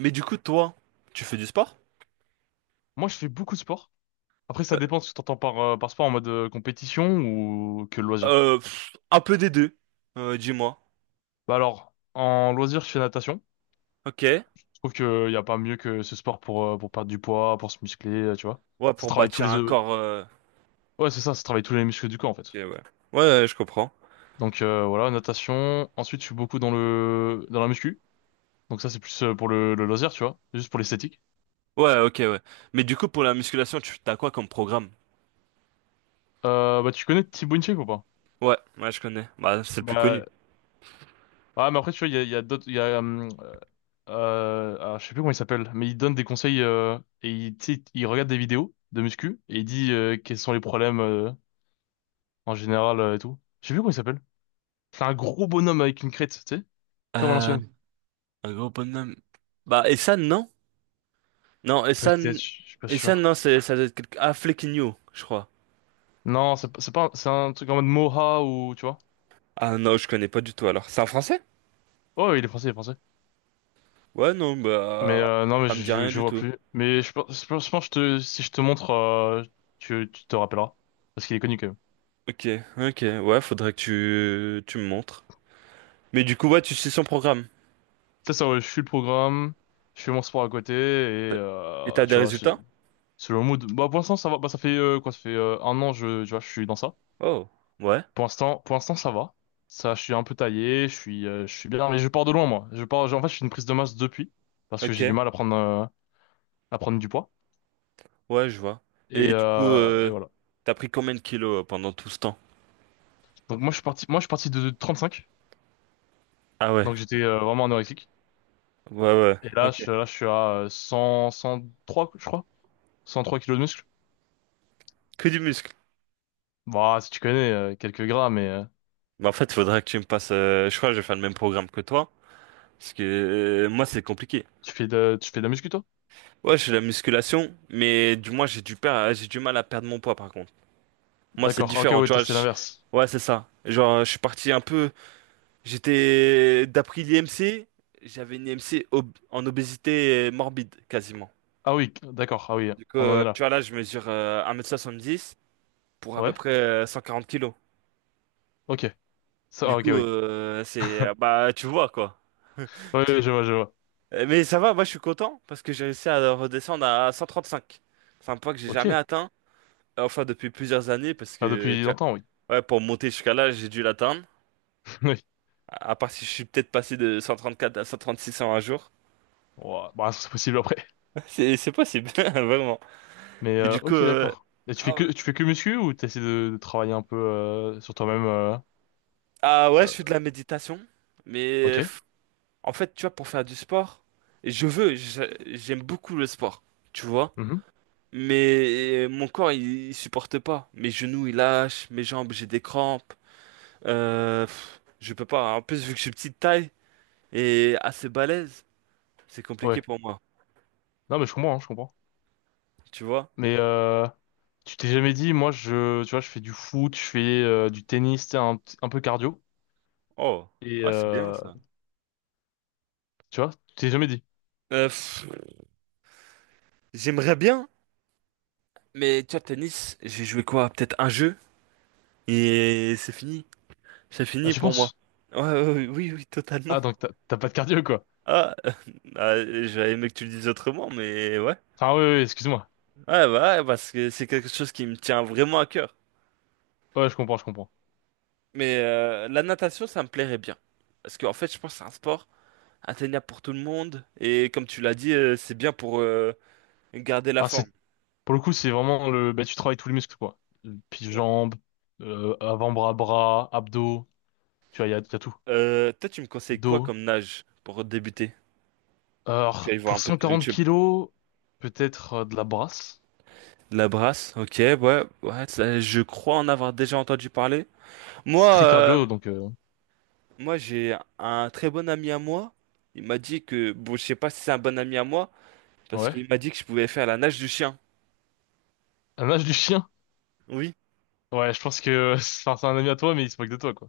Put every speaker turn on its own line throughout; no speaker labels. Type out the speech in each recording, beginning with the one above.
Mais du coup, toi, tu fais du sport?
Moi, je fais beaucoup de sport. Après, ça
Euh,
dépend de ce que t'entends par sport en mode compétition ou que loisir.
un peu des deux, dis-moi.
Bah alors, en loisir, je fais natation.
Ok.
Je trouve qu'il y a pas mieux que ce sport pour perdre du poids, pour se muscler, tu vois.
Ouais,
Ça
pour
travaille tous
bâtir
les...
un corps.
Ouais, c'est ça, ça travaille tous les muscles du corps, en fait.
Ok, ouais. Ouais, ouais, je comprends.
Donc, voilà, natation. Ensuite, je suis beaucoup dans le dans la muscu. Donc ça, c'est plus, pour le loisir, tu vois. Juste pour l'esthétique.
Ouais, ok, ouais. Mais du coup, pour la musculation, tu t'as quoi comme programme?
Bah, tu connais Thibaut Inchek ou pas?
Ouais, ouais, je connais. Bah, c'est le plus connu.
Bah, ouais, mais après, tu vois, il y a alors, je sais plus comment il s'appelle, mais il donne des conseils, et il, tu sais, il regarde des vidéos de muscu et il dit, quels sont les problèmes, en général, et tout. Je sais plus comment il s'appelle. C'est un gros bonhomme avec une crête, tu sais, comme à
Euh,
l'ancienne.
un gros bonhomme. Bah, Essan, non? Non,
Peut-être,
Essan.
je suis pas
Essan,
sûr.
non, c'est, ça doit être quelque... Ah, Flequigno, je crois.
Non, c'est pas, c'est pas- c'est un truc en mode Moha ou tu vois.
Ah non, je connais pas du tout alors. C'est un français?
Oh, il est français, il est français.
Ouais, non,
Mais,
bah.
non, mais
Ça me
je,
dit
je,
rien
je
du
vois
tout.
plus. Mais je pense que si je te montre, tu te rappelleras parce qu'il est connu quand même.
Ok, ok, ouais, faudrait que tu me montres. Mais du coup, ouais, tu sais son programme.
Ça, ouais, je suis le programme, je fais mon sport à côté et,
Et t'as des
tu vois, c'est.
résultats?
C'est le mood. Bah, pour l'instant, ça va. Bah, ça fait, quoi? Ça fait, un an, tu vois, je suis dans ça.
Oh, ouais,
Pour l'instant, ça va. Ça, je suis un peu taillé, je suis bien, mais je pars de loin, moi. Je pars, en fait, je suis une prise de masse depuis, parce que
ok,
j'ai du mal à prendre du poids.
ouais, je vois.
Et,
Et du coup,
euh, et voilà.
t'as pris combien de kilos pendant tout ce temps?
Donc, moi, je suis parti de 35.
Ah ouais,
Donc, j'étais, vraiment anorexique.
ouais, ouais,
Et là,
ok.
je suis à, 100, 103, je crois. 103 kilos de muscle.
Que du muscle.
Bah, si tu connais, quelques gras, mais,
Mais en fait, il faudrait que tu me passes. Je crois que je vais faire le même programme que toi. Parce que moi, c'est compliqué.
tu fais de la muscu, toi?
Ouais, je fais la musculation, mais du moins, j'ai du mal à perdre mon poids par contre. Moi, c'est
D'accord. Ok,
différent,
ouais,
tu
toi,
vois.
c'est l'inverse.
Ouais, c'est ça. Genre, je suis parti un peu. J'étais, d'après l'IMC, j'avais une IMC ob- en obésité morbide quasiment.
Ah oui, d'accord. Ah oui,
Du coup,
on en est
tu
là.
vois, là, je mesure 1,70 m pour à peu
Ouais,
près 140 kilos.
ok. Ça,
Du
ah, ok,
coup,
oui.
c'est, bah, tu vois quoi.
Ouais,
Tu-
ouais, je vois, je vois.
Mais ça va, moi je suis content parce que j'ai réussi à redescendre à 135. C'est un poids que j'ai jamais
Ok.
atteint, enfin depuis plusieurs années parce
Enfin,
que,
depuis
tu
longtemps, oui.
vois, ouais, pour monter jusqu'à là, j'ai dû l'atteindre.
Oui.
À part si je suis peut-être passé de 134 à 136 en un jour.
Ouah, bah, c'est possible après.
C'est possible, vraiment.
Mais,
Mais du coup,
ok, d'accord. Et tu fais
ah
que muscu ou t'essaies de travailler un peu, sur toi-même,
ah ouais, je
euh,
fais de la méditation. Mais
ok.
en fait, tu vois, pour faire du sport, je veux, je- j'aime beaucoup le sport, tu vois.
Mhm.
Mais mon corps, il supporte pas. Mes genoux, ils lâchent. Mes jambes, j'ai des crampes. Je peux pas. En plus, vu que je suis petite taille et assez balèze, c'est compliqué
Ouais.
pour moi,
Non, mais je comprends, hein, je comprends.
tu vois.
Mais, tu t'es jamais dit, moi, tu vois, je fais du foot, je fais, du tennis, tu sais, un peu cardio.
Oh,
Et,
ouais, c'est bien ça.
tu vois, tu t'es jamais dit.
Euh, pff, J'aimerais bien, mais tu vois, tennis, j'ai joué quoi? Peut-être un jeu et c'est fini. C'est
Ah,
fini
tu
pour
penses?
moi. Ouais, ouais, ouais, oui, oui, totalement.
Ah, donc t'as pas de cardio, quoi.
Ah, ah, j'aurais aimé que tu le dises autrement, mais ouais.
Enfin, oui, oui, excuse-moi.
Ouais, bah, ouais, parce que c'est quelque chose qui me tient vraiment à cœur.
Ouais, je comprends, je comprends.
Mais la natation, ça me plairait bien. Parce qu'en fait, je pense que c'est un sport atteignable pour tout le monde. Et comme tu l'as dit, c'est bien pour garder la
Ah, c'est
forme.
pour le coup, c'est vraiment bah, tu travailles tous les muscles, quoi. Puis
Euh,
jambes, avant-bras, bras, abdos, tu vois, il y a tout.
Toi, tu me conseilles quoi
Dos.
comme nage pour débuter? Je vais
Alors,
aller voir un
pour
peu sur
140
YouTube.
kilos, peut-être, de la brasse.
La brasse, ok, ouais, ouais, ça, je crois en avoir déjà entendu parler. Moi,
C'est très
euh,
cardio, donc,
Moi, j'ai un très bon ami à moi. Il m'a dit que, bon, je sais pas si c'est un bon ami à moi, parce
ouais.
qu'il m'a dit que je pouvais faire la nage du chien.
Un nage du chien?
Oui.
Ouais, je pense que, enfin, c'est un ami à toi, mais il se moque de toi, quoi.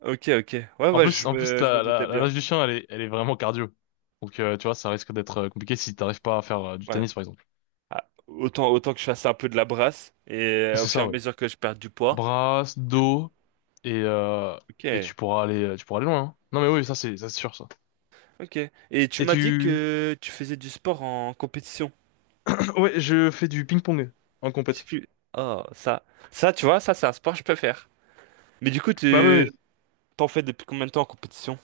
Ok, ok. Ouais,
En
ouais,
plus,
je
en plus,
me, je me
la,
doutais
la, la
bien.
nage du chien, elle est vraiment cardio. Donc, tu vois, ça risque d'être, compliqué si t'arrives pas à faire, du
Ouais.
tennis, par exemple.
Ah, autant, autant que je fasse un peu de la brasse, et au
C'est
fur et
ça,
à
ouais.
mesure que je perds du poids.
Brasse, dos. et, euh, et
Ok,
tu pourras aller loin, hein. Non mais oui, ça c'est sûr ça.
ok. Et tu
Et
m'as dit
tu,
que tu faisais du sport en compétition.
ouais, je fais du ping-pong en
Je sais
compète.
plus. Oh, ça. Ça, tu vois, ça, c'est un sport que je peux faire. Mais du coup,
Bah oui,
tu
oui.
t'en fais depuis combien de temps en compétition?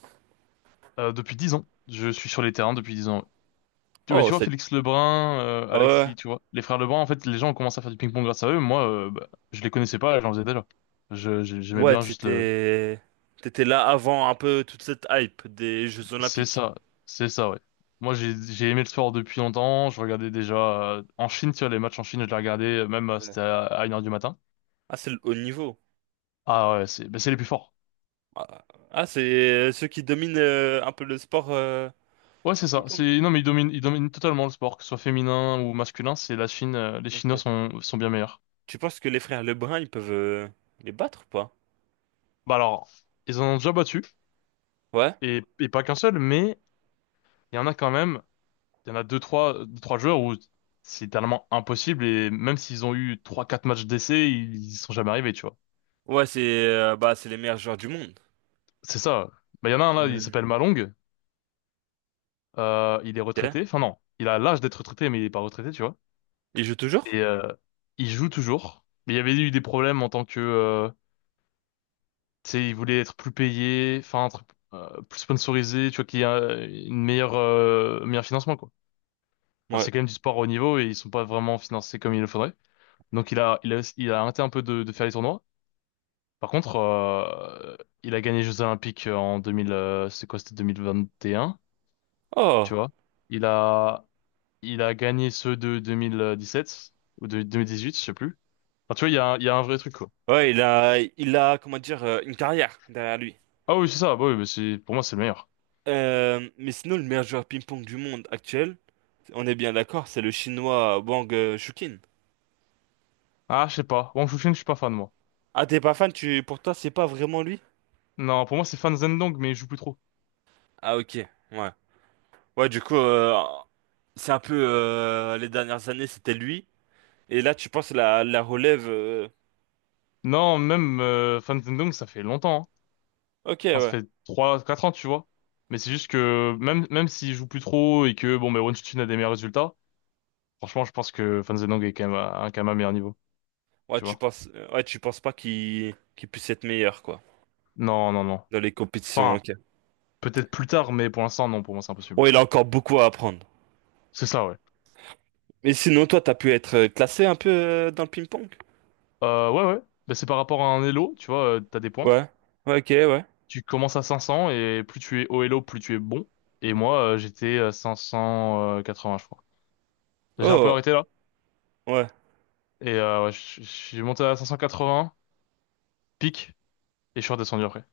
Depuis 10 ans, je suis sur les terrains depuis 10 ans. Tu bah, tu
Oh,
vois,
c'est...
Félix Lebrun,
Ouais.
Alexis, tu vois, les frères Lebrun, en fait, les gens ont commencé à faire du ping-pong grâce à eux. Moi, bah, je les connaissais pas, j'en faisais déjà. J'aimais
Ouais,
bien juste le.
t'étais là avant un peu toute cette hype des Jeux
C'est
Olympiques.
ça, c'est ça, ouais. Moi, j'ai aimé le sport depuis longtemps. Je regardais déjà, en Chine, tu vois, les matchs en Chine, je les regardais, même,
Ouais.
c'était à 1h du matin.
Ah, c'est le haut niveau.
Ah ouais, bah, c'est les plus forts.
Ah, ah, c'est ceux qui dominent un peu le sport
Ouais, c'est ça.
ping-pong.
C'est non, mais ils dominent totalement le sport, que ce soit féminin ou masculin. C'est la Chine. Les
Ok.
Chinois sont bien meilleurs.
Tu penses que les frères Lebrun, ils peuvent les battre ou pas?
Bah alors, ils en ont déjà battu
Ouais.
et pas qu'un seul, mais il y en a quand même. Il y en a deux, trois joueurs où c'est tellement impossible et même s'ils ont eu trois quatre matchs d'essai, ils sont jamais arrivés, tu vois.
Ouais, c'est bah c'est les meilleurs joueurs du monde.
C'est ça. Bah il y en a un là, il
Euh,
s'appelle Malong. Il est
ok.
retraité. Enfin non, il a l'âge d'être retraité, mais il est pas retraité, tu vois.
Il joue toujours?
Et, il joue toujours. Mais il y avait eu des problèmes en tant que, tu sais, ils voulaient être plus payés, enfin, être, plus sponsorisé, tu vois, qu'il y a une meilleure, meilleur financement, quoi. Parce que
Ouais.
c'est quand même du sport au niveau et ils sont pas vraiment financés comme il le faudrait. Donc il a arrêté un peu de faire les tournois. Par contre, il a gagné les Jeux Olympiques en 2000, c'est quoi, c'était 2021, tu
Oh.
vois. Il a, il a gagné ceux de 2017 ou de 2018, je sais plus. Enfin, tu vois, il y a un vrai truc, quoi.
Ouais, il a comment dire une carrière derrière lui.
Ah oui, c'est ça, bah oui, mais c'est, pour moi, c'est le meilleur.
Mais sinon, le meilleur joueur ping-pong du monde actuel, on est bien d'accord, c'est le chinois Wang Shuqin.
Ah, je sais pas. Wang Chun, je suis pas fan, moi.
Ah, t'es pas fan, tu... pour toi, c'est pas vraiment lui?
Non, pour moi, c'est Fan Zhendong, mais il joue plus trop.
Ah, ok, ouais. Ouais, du coup, c'est un peu les dernières années, c'était lui. Et là, tu penses la relève.
Non, même, Fan Zhendong, ça fait longtemps, hein.
Ok,
Enfin, ça
ouais.
fait trois quatre ans, tu vois. Mais c'est juste que même s'il joue plus trop et que bon, mais Wonchuchin a des meilleurs résultats, franchement, je pense que Fan Zhendong est quand même à un meilleur niveau, tu vois.
Ouais, tu penses pas qu'il puisse être meilleur, quoi,
Non, non, non.
dans les compétitions,
Enfin,
ok.
peut-être plus tard, mais pour l'instant, non, pour moi, c'est
Ouais,
impossible.
il a encore beaucoup à apprendre.
C'est ça, ouais.
Mais sinon, toi, t'as pu être classé un peu dans le ping-pong?
Ouais, ouais. Bah, c'est par rapport à un Elo, tu vois, t'as des points.
Ouais. Ouais, ok, ouais.
Tu commences à 500 et plus tu es au Elo, plus tu es bon. Et
Ok.
moi, j'étais à 580, je crois. J'ai un peu
Oh,
arrêté là.
ouais.
Et, ouais, je suis monté à 580, pic, et je suis redescendu après.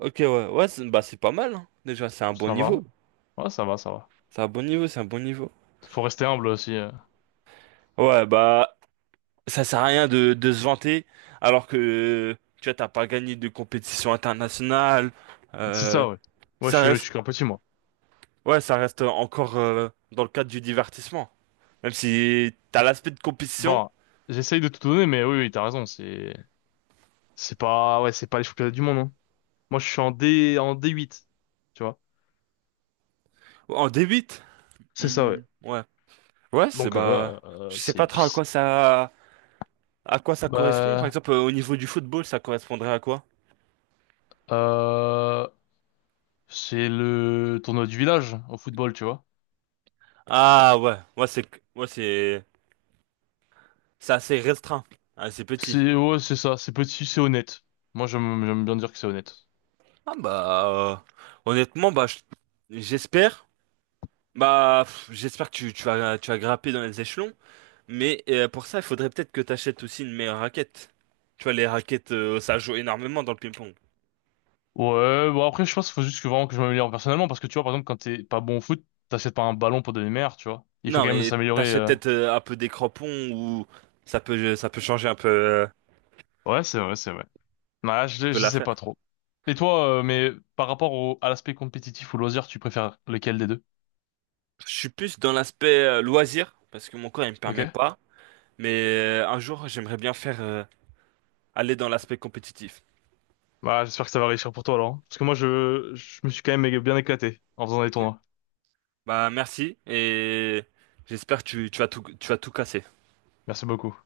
Ok, ouais, ouais, c'est bah, c'est pas mal, hein. Déjà, c'est un bon
Ça
niveau.
va? Ouais, ça va, ça va.
C'est un bon niveau, c'est un bon niveau.
Faut rester humble aussi.
Ouais, bah, ça sert à rien de se vanter, alors que, tu vois, t'as pas gagné de compétition internationale.
C'est
Euh,
ça, ouais. Moi, je
Ça
suis, je
reste,
suis qu'un petit, moi.
ouais, ça reste encore dans le cadre du divertissement. Même si t'as l'aspect de compétition,
Bon, j'essaye de tout donner, mais oui, oui, t'as raison. C'est pas, ouais, c'est pas les championnats du monde, hein. Moi, je suis en D, en D8, tu vois.
en débite.
C'est ça, ouais.
Hmm, ouais. Ouais, c'est
Donc,
bah, je sais pas trop à quoi ça correspond. Par
bah,
exemple, au niveau du football, ça correspondrait à quoi?
euh, c'est le tournoi du village au football, tu vois.
Ah ouais, ouais c'est c'est assez restreint, assez petit.
Ouais, c'est ça. C'est petit, c'est honnête. Moi, j'aime bien dire que c'est honnête.
Ah bah honnêtement j'espère j'espère que tu, tu vas grimper dans les échelons, mais pour ça il faudrait peut-être que tu achètes aussi une meilleure raquette. Tu vois les raquettes ça joue énormément dans le ping-pong.
Ouais, bon après je pense qu'il faut juste que vraiment que je m'améliore personnellement parce que tu vois par exemple quand t'es pas bon au foot, t'achètes pas un ballon pour devenir meilleur, tu vois. Il faut
Non
quand même
mais
s'améliorer.
t'achètes
euh.
peut-être un peu des crampons ou ça peut changer
Ouais, c'est vrai, c'est vrai. Bah,
un
je,
peu
je sais
l'affaire.
pas trop. Et toi, mais par rapport au, à l'aspect compétitif ou loisir, tu préfères lequel des deux?
Je suis plus dans l'aspect loisir parce que mon corps il me permet
Ok?
pas, mais un jour j'aimerais bien faire aller dans l'aspect compétitif.
Bah j'espère que ça va réussir pour toi alors, hein. Parce que moi je me suis quand même bien éclaté en faisant des
Ok.
tournois.
Bah merci et j'espère que tu, tu vas tout casser.
Merci beaucoup.